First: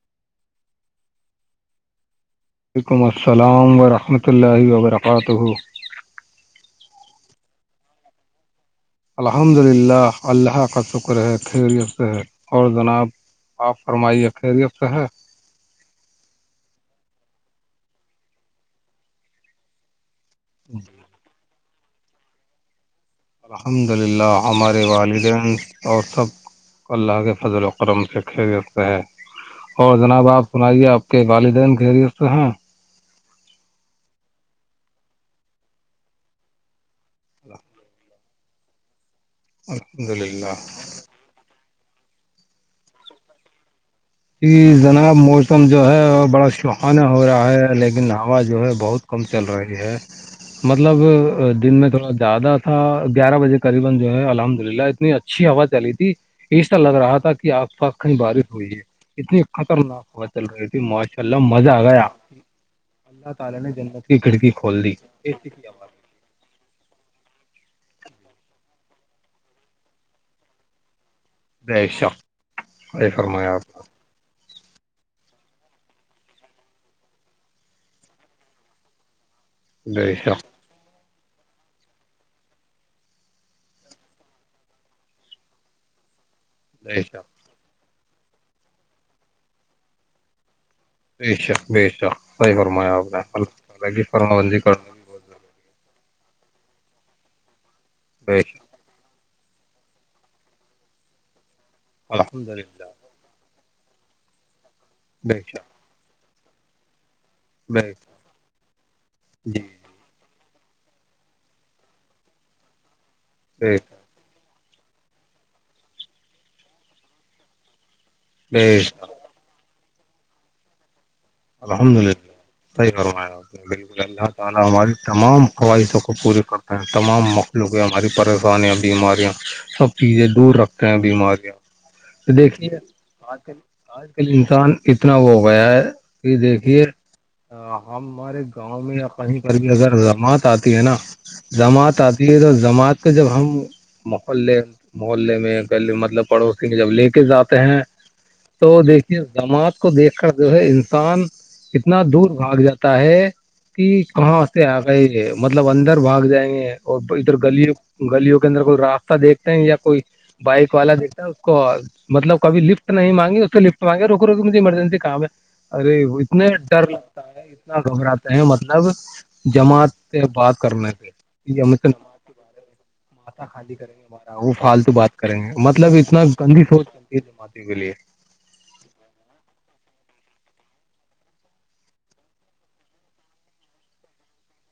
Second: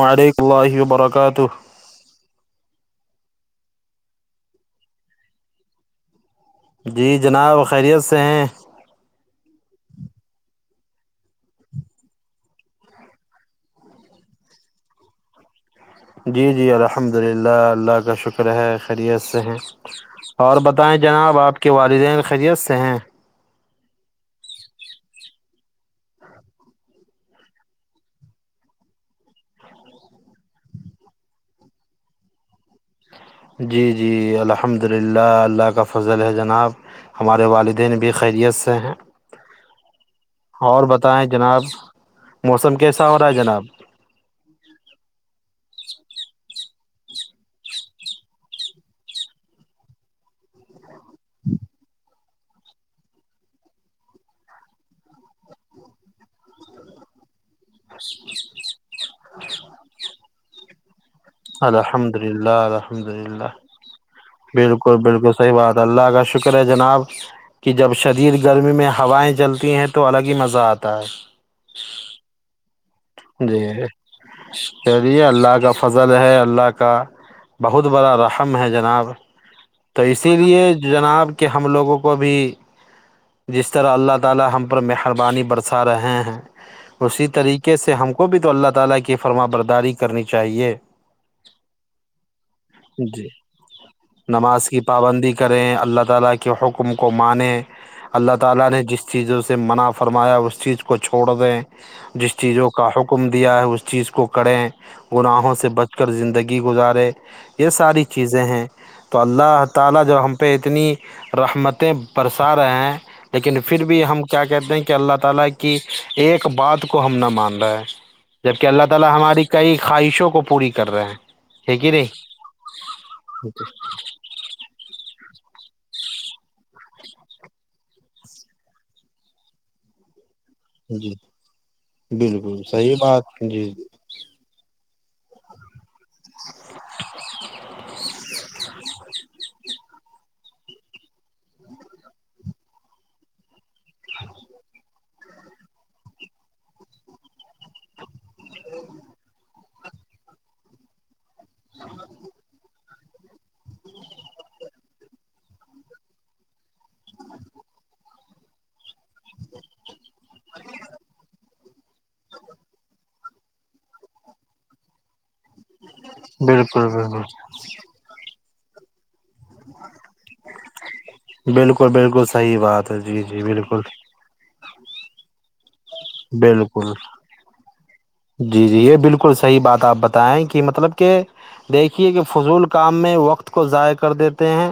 وعلیکم اللہ وبرکاتہ وعلیکم السلام ورحمۃ اللہ وبرکاتہ جی جناب خیریت سے ہیں الحمد للہ اللہ کا شکر ہے خیریت سے ہے اور جناب آپ فرمائیے خیریت سے ہے جی جی الحمد للہ اللہ کا شکر ہے خیریت سے ہیں اور بتائیں جناب آپ کے والدین خیریت سے ہیں الحمد للہ ہمارے والدین اور سب اللہ کے فضل اکرم سے کھیل رتے ہے اور جناب آپ سنائیے آپ کے والدین خیریست سے ہیں جی جی الحمد للہ اللہ کا فضل ہے جناب ہمارے والدین بھی خیریت سے ہیں الحمد للہ اور جناب موسم کیسا ہو رہا ہے جناب یہ جناب موسم جو ہے بڑا سہانہ ہو رہا ہے لیکن ہوا جو ہے بہت کم چل رہی ہے مطلب دن میں تھوڑا زیادہ تھا گیارہ بجے قریبا جو ہے الحمد للہ اتنی اچھی ہوا چلی تھی ایسرا لگ رہا تھا کہ آب ف کنی بارش ہوئی ہے اتنی خطرناک ہوا چل رہی تھی معاش الحمد للہ الحمد اللہ للہ تعالی نے جنت کی کھڑکی کھول دی بالکل بالکل ایسی صحیح کی بات آواز اللہ آگش شکر ہے جناب کہ جب شدر گرمی میں ہوائیں چلتی ہیں تو الگ ہی مزہ آتا ہے جیشا جی اری ہے اللہ کا فضل ہے اللہ کا بہت بڑا رحم ہے جناب نے تو بے اسی شک لیے جناب کہ ہم لوگوں کو بھی جس طرح اللہ تعالی ہم پر مہربانی برسا رہے ہیں بے اسی شک طریقے سے ہم کو بھی تو اللہ تعالی کی فرما برداری کرنی چاہیے بیے شا بے شا صحی فرمایا آپ نے جی اللہ ال کی فرم بندی نماز کی کرنا بھی بہت پابندی ضروری کریں اللہ تعال کے حکم کو مانیں ہے۔ اللہ بے شک تعالی نے جس چیزوں سے منع فرمایا اس چیز کو چھوڑ دیں جس الحمد چیزوں کا للہ حکم دیا ہے اس چیز کو کریں بے گناہوں سے شک بچ کر زندگی گزارے یہ بے ساری شک چیزیں ہیں تو جی اللہ جی تعا لا جوب ہم اتنی رحمتیں برسا رہے ہیں لیکن بے پھر شک بھی ہم کو کیا کہتے ہیں کہ اللہ تعا لا کی ایک بات کو ہم نہ مان رہا ہے جبک بے اللہ تعا شک لا ہماری کئی خواہشوں کو پوری کر رہے ہیں ہے کہ الحمد للہ نہیں صحیح فمایا ہو لیکن اللہ تعا لا ہماری تمام قوائدوں کو پورے کرتے ہیں تمام مخلوق ہماری پریشانییاں بیماریاں سب چیزیں دور رکھ بیماریاں بالکل دیکھیے صحیح بات آج ک جی آج ل انسان اتنا ہو گیا ہے کہ دیکھیے ہم ہمارے گاؤں میں یا کہیں پر بھی اگر زماعت آتی ہے نا جماعت آتی ہے تو جماعت کا جب ہم ماحول لیں محلے میں کل مطلب پڑوسی میں جب لے کے جاتے ہیں تو دیکھیے جماع کو دیکھ کر جو ہے انسان کتنا دور بھاگ جاتا ہے کہ کہاں سے آ گئے یہ مطلب اندر بھاگ جائیں گے اور ادھر گل گلوں کے اندر کوئی راستہ دیکھتے ہیں یا کوئی بائک والا دیکھتا اس کو مطلب کب لفٹ نہیں مانگی اس تو لفٹ مانگے رو روج ایرجنسی کام ہے ارے وہ اتنا ڈر بالکل لگتا بالکل ہے اتنا گھبراتا ہیں مطلب جماع بات کرنا پ ہم بالکل نماز بالکل کی بات صحیح ہے جی جی ماتا خالی بالکل کریں گے ہم وہ فالتو بات کریں گے مطلب اتنا گندی سوچ بالکل بتی ہے جمعاتوں کے لیے جی جی یہ بالکل صحیح بات آپ بتائیں کہ مطلب کہ دیکھیے کہ فضول کام میں وقت کو ضائع کر دیتے ہیں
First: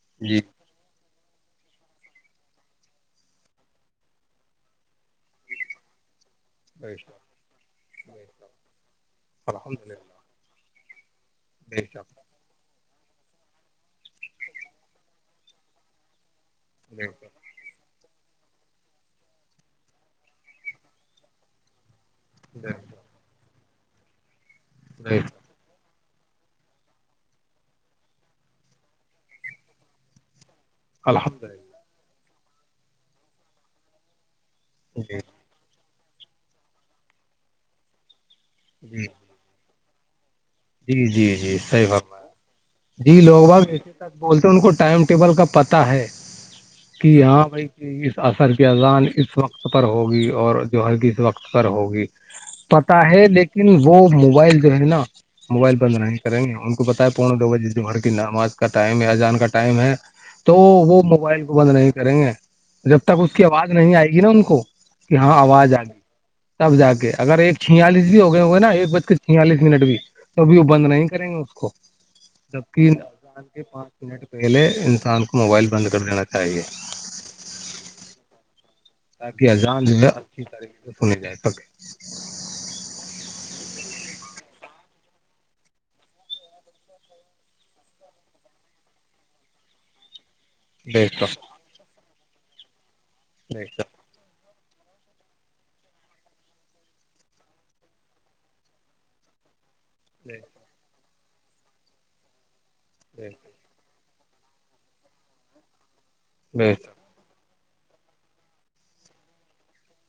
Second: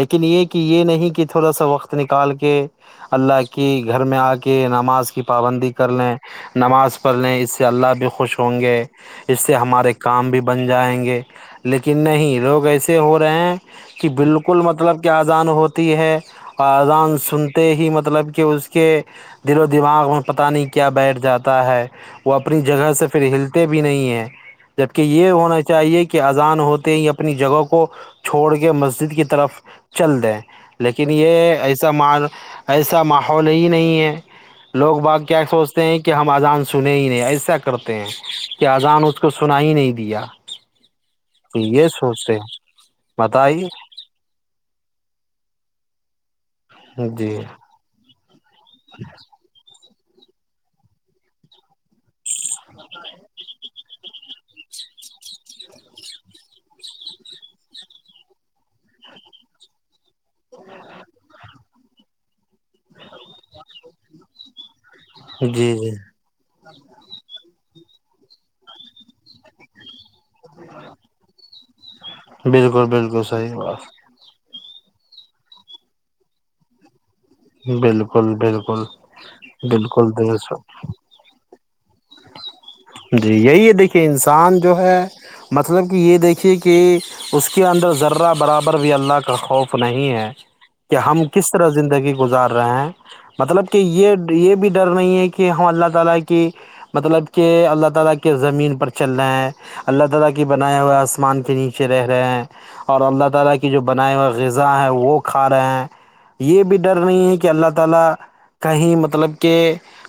لیکن جی یہ کہ یہ نہیں کہ تھوڑا سا وقت نکال کے اللہ کی گھر میں آ کے نماز کی پابندی کر لیں بے نماز شک پڑھ لیں اس سے اللہ بھی بے خوش ہوں شک گے اس سے الحمد ہمارے للہ کام بھی بن جائیں گے بے لیکن شک نہیں لوگ ایسے ہو رہے ہیں کہ بالکل مطلب کہ آذان ہوتی ہے اور بے آذان شک سنتی ہی مطلب کہ اس کے دل و دماغ میں پتہ نہیں کیا بیٹھ جاتا ہے وہ اپنی بے جگہ شک سے پھر ہلتے بھی نہیں ہیں جبکہ بے یہ شک ہونا چاہیے کہ کہ اذان ہوتے ہی اپنی جگہ کو چھوڑ کے مسجد کی طرف چل دیں لیکن الحمد یہ للہ ایسا م ایسا ماحول ہی نہیں ہے لوگ جی بعات کیا سوچ کہ ہم اذان سنے ہی نہیں ایسا کرتے ہیں کہ اذان جی اس کو سنا ہی نہیں دیا جی جی جی تو صحیح یہ بات سوچتے ہیں جی لوگ با بتائیے بولتے ان کو ٹائم ٹیبل کا پتا ہے کہ جی ہاں بھائی کہ اس اثر کی اذان اس وقت پر ہوگی اور جو ہے کس وقت پر ہوگی پتاہ ہے لیکن وہ موبائل جو ہے نا موبائل بند نہیں کریں گی ان کو بتائے پونے دو بجے جہر کی نماز کا ٹائم ہے اجان کا ٹائم ہے تو وہ موبائل کو بند نہیں کریں گے جب تک اس کی آواز نہیں آئے گی نا ان کو کہ ہاں جی آواز آ جی گئی تب جا کے اگر ایک چھیالیس بھی ہو گئے ہو گئے نا ایک بج کے چھیالیس منٹ بھی توبھی وہ بند نہیں کریں گے اس کو جبک بالکل بالکل صحیح کےچ بات نٹ پہلے انسان کو موبائل بند کر دینا چاہیے بالکل بالکل تاکہ اجان جو ہے بالکل اچھی درست تاریخ سے سنی جائے سکے جی یہی ہے دیکھیے انسان جو ہے مطلب کہ یہ دیکھیے کہ اس کے اندر ذرہ برابر بھی اللہ کا خوف نہیں ہے کہ بے ہم شک کس طرح زندگی گزار رہے ہیں بے مطلب کہ شک یہ یہ بھی ڈر نہیں ہے کہ ہم اللہ تعا لا کی مطلب کیا کہ اللہ تعا لا کے زمین پر چلنا ہے اللہ تعا لا بے کی بنایا ہوا مان کے نیچے رہے ہیں اور اللہ شک تعالی کے جو بناائے ہوئے غذا ہے وہ کھا رہے ہیں یہ بے بھی ڈر شک نہیں ہے کہ اللہ تعالی کہیں مطلب کہ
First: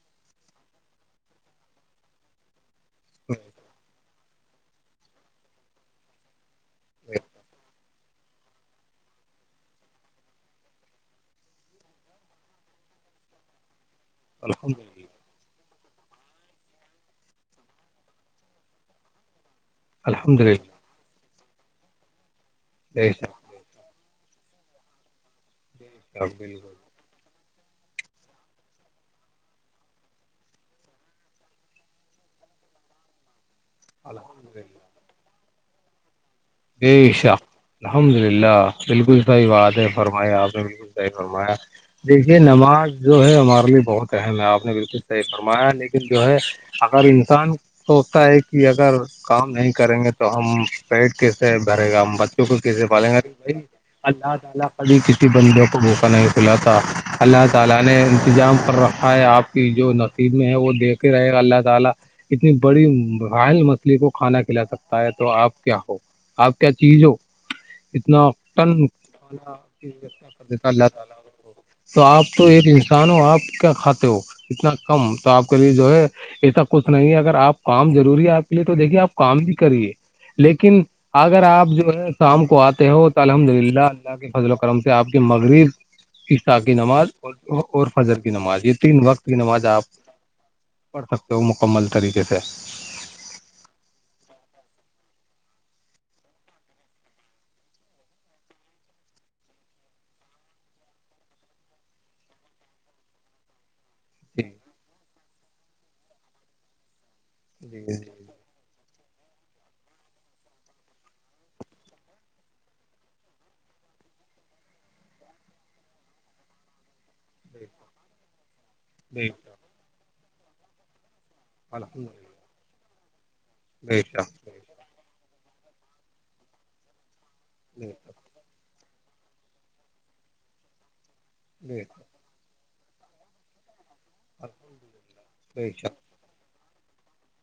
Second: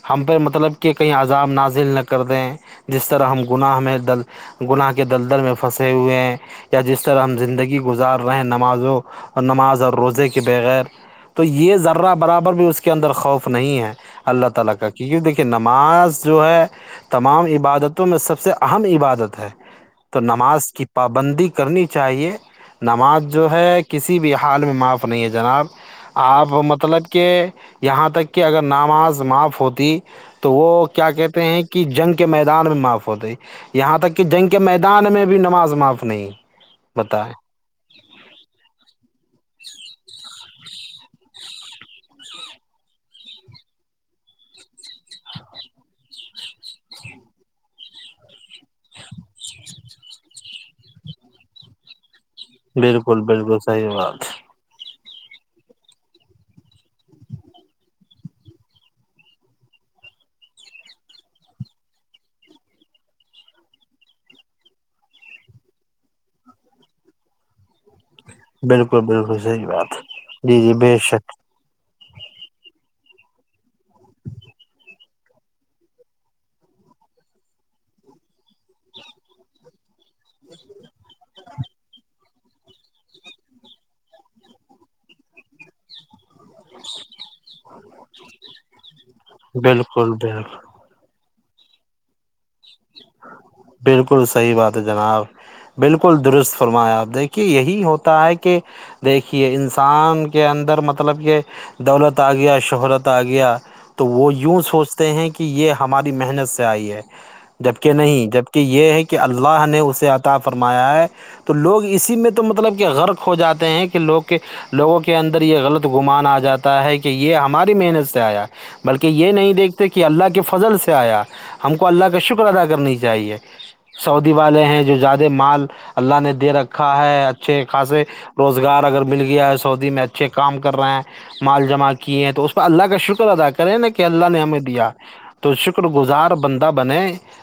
ہم پہ مطلب کہ کہیں عزاب نازل نہ کر کر دیں جس طرح ہم گناہ میں دل گناہ کے دلدل میں پھنسے ہوئے ہیں یا جس طرح ہم زندگی گزار رہے ہیں نمازوں اور نماز اور روزے کے بغیر تو یہ ذرہ برابر بھی اس کے اندر خوف نہیں ہے اللہ تعالی الحمد کا للہ کیونکہ دیکھیے نماز جو ہے تمام عبادتوں میں سب سے اہم عبادت ہے تو الحمد نماز للہ کی پابندی کرنی چاہیے نماز جو ہے کسی بھی حال میں معاف نہیں ہے جناب آپ بالکل مطلب کہ یہاں تک کہ اگر نماز معاف ہوتی تو وہ کیا کہتے ہیں کہ کہ جنگ کے میدان میں معاف ہوتے ہے یہاں تک کہ جنگ الحمد کے للہ میدان میں بھی نماز معاف نہیں بیشا بتائیں الحمد للہ بالکل صحیح بات ہے فرمایا آپ نے بالکل صحیح فرمایا دیکھیے نماز جو ہے ہمارے لیے بہت اہم ہے آپ نے بالکل صحیح فرمایا لیکن جو ہے اگر انسان سوچتا ہے کہ اگر کام نہیں کریں گے تو ہم پیٹ کیسے بھرے گا ہم بچوں کو کیسے پالیں گا بالکل بی بالکل صحیح بات اللہ تعالی ابھی کسی بندے کو بھوکا نہیں کھلا تھا اللہ تعالی نے انتظام کر رکھا ہے آپ کی جو ن میں ہے وہ دیکھ ہی رہے گا اللہ تعالی اتنی بڑی رائل مچھلی کو کھانا کھلا سکتا ہے تو آپ کیا ہو آپ کیا چیز ہو اتنا ساا بالکل بالکل صحیح بات کر د جی جی اللہ بے تعالی شک تو آپ تو ایک انسان ہو آپ کیا کھاتے ہو اتنا کم تو آپ کے لیے جو ہے ایسا کچھ نہیں ہے اگر آپ کام ضروری ہے آپ کے لیے تو دیکھیے آپ کام بھی کریے لیکن اگر آپ جو ہے شام کو آتے ہو تو الحمد للہ اللہ کے فضل و کرم سے آپ کے مغرب عیشا کی نماز اور فجر کی نماز یہ تین وقت کی نواز آپ بالکل بالکل پڑھ سکتے ہو مکمل طریقے سے بالکل صحیح بات ہے جناب بالکل درست فرمایا آپ دیکھیے یہی ہوتا ہے کہ دیکھیے انسان کے اندر مطلب کہ دولت آ گیا شہرت آ گیا تو وہ جی یوں سوچتے ہیں کہ یہ ہماری محنت سے آئی ہے جی جبکہ جی نہیں جب کہ یہ ہے کہ اللہ نے اسے عطا فرمایا ہے تو لوگ اسی میں تو مطلب کہ غرق ہو جاتے ہیں کہ لوگ کے لوگوں کے اندر یہ غلط گمان آ جاتا ہے کہ یہ ہماری محنت سے آیا بلکہ بے یہ شک، نہیں دیکھتے کہ اللہ کے فضل سے آیا ہم کو اللہ الحمد کا للہ شکر ادا کرنی چاہیے بے سعودی شک بے والے ہیں جو زیادہ مال اللہ نے دے رکھا ہے اچھے شک بے خاصے شک روزگار اگر مل گیا ہے سعودی میں اچھے کام کر رہے ہیں مال بے جمع شک۔ کیے ہیں تو اس اللہ کا شکر ادا کرے نا کہ اللہ نے ہمیں دیا تو بے شکر شک گزار بندہ بنے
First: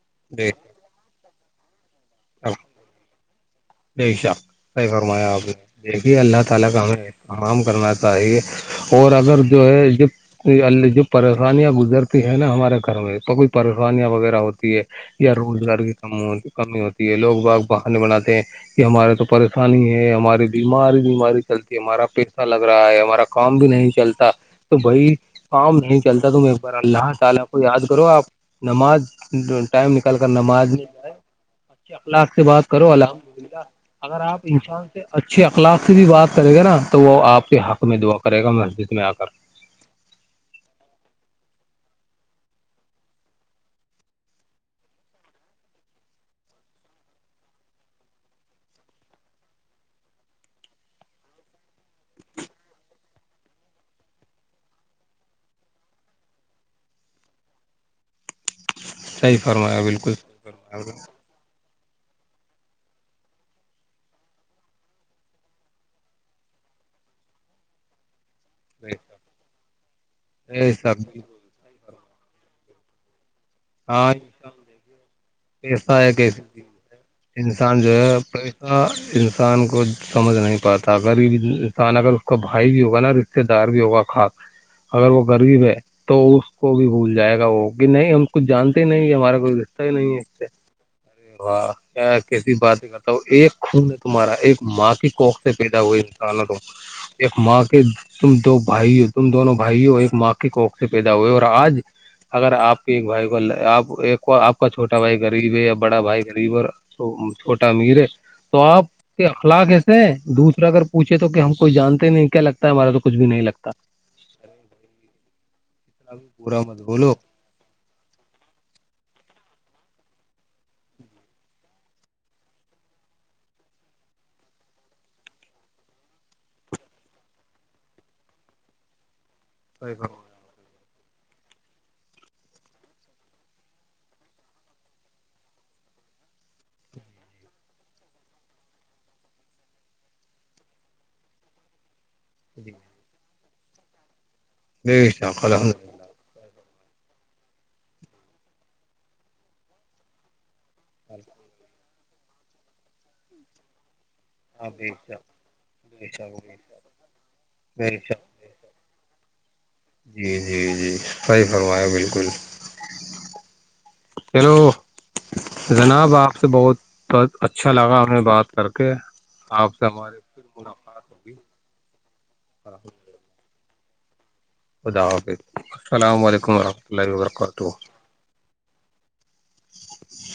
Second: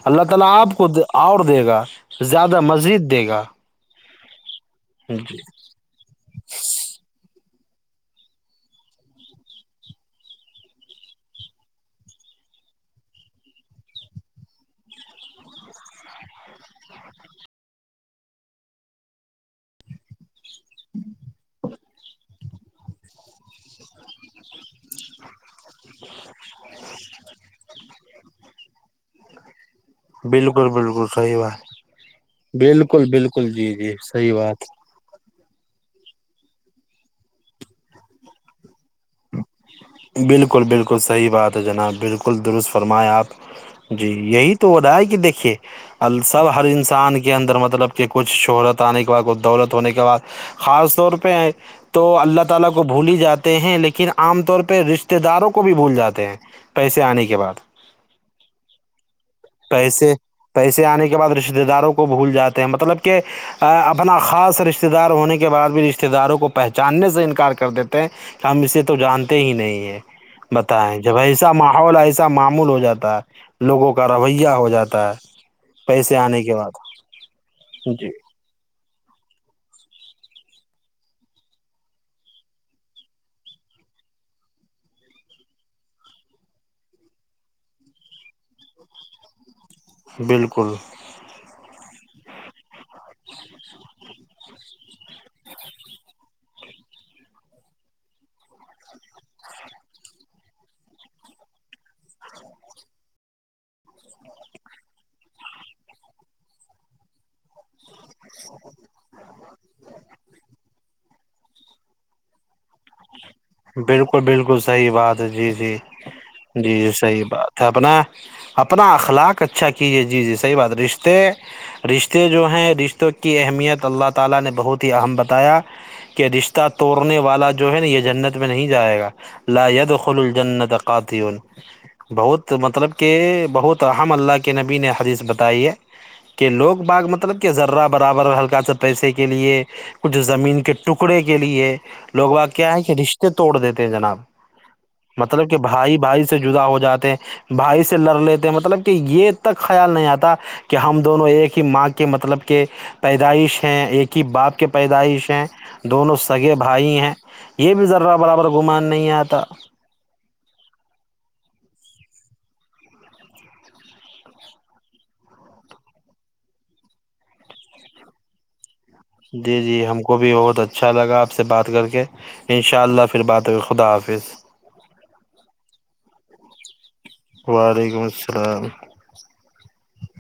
اللہ تعالی بے شک آپ کو اور دے گا زیادہ مزید دے گا بے شک صحیح فرمایا جی آپ نے دیکھیے اللہ تعالی کا ہمیں اترام کرنا چاہیے اور اگر جو ہے ج ال جو پریشانیاں گزرتی ہے نا ہمارے گھر میں تو کوئی پریشانیاں وغیرہ ہوتی ہے یا روزگار کی ک کمی ہوتی ہے لوگ باگ بہانے بناتے ہیں کہ ہمارے تو پریشانی ہے ہماری بیماری بیماری چلتی ہمارا پیسہ لگ رہا ہے ہمارا کام بھی نہیں چلتا تو بھائی کام نہیں چلتا تم ایک بار اللہ تعالی کو یاد کرو آپ نماز ٹائم نکل کر بالکل نماز نہیں بالکل جائے صحیح بات اچے اخلاق سے بات کرو بالکل الحمد بالکل جی جی اگر صحیح آپ بات انسان اچھے اخلاق سے بھی بات کرے گا نا تو وہ آپ کے حق میں دعا کرے گا مسجد میں آ کر بالکل بالکل صحیح بات ہے جناب بالکل درست فرمائیں آپ جی یہی تو ہو رہا ہے کہ دیکھیے ال سب ہر انسان کے اندر مطلب کہ کچھ شہرت آنے کے بعد کچھ دولت ہونے کے بعد خاص طور پہ تو اللہ تعالی کو بھول ہی جاتے ہیں لیکن عام طور پہ رشتے داروں کو بھی بھول جاتے ہیں پیسے آنے کے بعد صحیح فرمایا پیسے بالکل پیسے آنے کے بعد رشتے داروں کو بھول جاتے ہیں مطلب کہ اپنا خاص رشتے دار ہونے کے بعد بھی رشتے داروں کو پہچاننے سے انکار کر دیتا ہیں ہم اسے تو جانتے ہی نہیں ہے ایسا بتائیں جب ایسا ماحول ایسا معمول ہو جاتا ہے لوگوں کا ہاں رویہ ہو جاتا ہے پیسہ ہے پیسے کیسی آنے کے چیز بعد ہے، انسان جو جی ہے انسان کو سمجھ نہیں پاتا ریب انسان اگر اس کا بھائی بھی ہوگا نا سے دار بھی ہوگا کھاد اگر وہ غریب ہے تو اس کو بھی بھول جائے گا وہ کہ نہیں ہم جانتے ہی نہیں ہمارا کوھر بالکل واں کیا کیسی بات مطلب ایک خون ہے تمہارا ایک ماں کی کوکھ سے پیدا ہوئے انسان ت ایک ماں کے تم دو بھائیوں تم دونوں بھائیوں ایک ماں کے کوکھ سے پیدا ہوئے اور آج اگر آپ کے ایک بھائی آپ ایک آپ کا چھوٹا بھائی غریب ہے یا بڑا بھائی غریب اور چھوٹا امیر ہے تو آپ کہ اخلاق ایسے دوسرا اگر پوچھے تو کہ ہم کوئی جانتے نہیں کیا لگتا ہے ہمارا تو کچھ بھی نہیں لگتا بالکل بالکل صحیح بات ہے جی جی پورا جی مت جی بولو صحی بات ہے اپنا اپنا اخلاق اچھا کیجیے جی جی صحیح بات رشتے رشتے جو ہیں رشتوں کی اہمیت اللہ تعالی نے بہت ہی اہم بتایا کہ رشتہ توڑنے والا جو ہے نا یہ جنت میں نہیں جائے گا لا د خل الجنت اک قاتون بہت مطلب کہ بہت ام اللہ کے نبی نے حدیث بتائی ہے کہ لوگ باغ مطلب کہ ذرہ برابر ہلکا سا پیسے کے لیے کچھ زمین کے ٹکڑے کے لیے لوگ ب کیا ہے کہ رشتے توڑ دیتے ہیں جناب بے شک مطلب کہ الحمد بھائی بھائی سے جدا ہو جاتے بھائی سے لڑ لیتے مطلب کہ یہ تک خیال نہیں آتا کہ کہ ہم دونوں ایک ہی ماں کے مطلب کے پیدائش ہیں ایک باپ کے بے شک پیدائش ہیں بے دونوں شک سگے بھائی ہیں یہ بھی بے ضرا شک برابر گھمان نہیں آتا جی جی جی صحیح فرمایں بالکل ہیلو جناب آپ سے بہت اچھا لگا ہمیں بات کرک جی جی ہم کو بھی بہت اچھا اچھا لگا آپ ہوگی سے بات کر کے ان شاء اللہ پھر بات ہو گئی خدا حافظ خدا حافظ السلام علیکم و رحمۃ وعلیکم السلام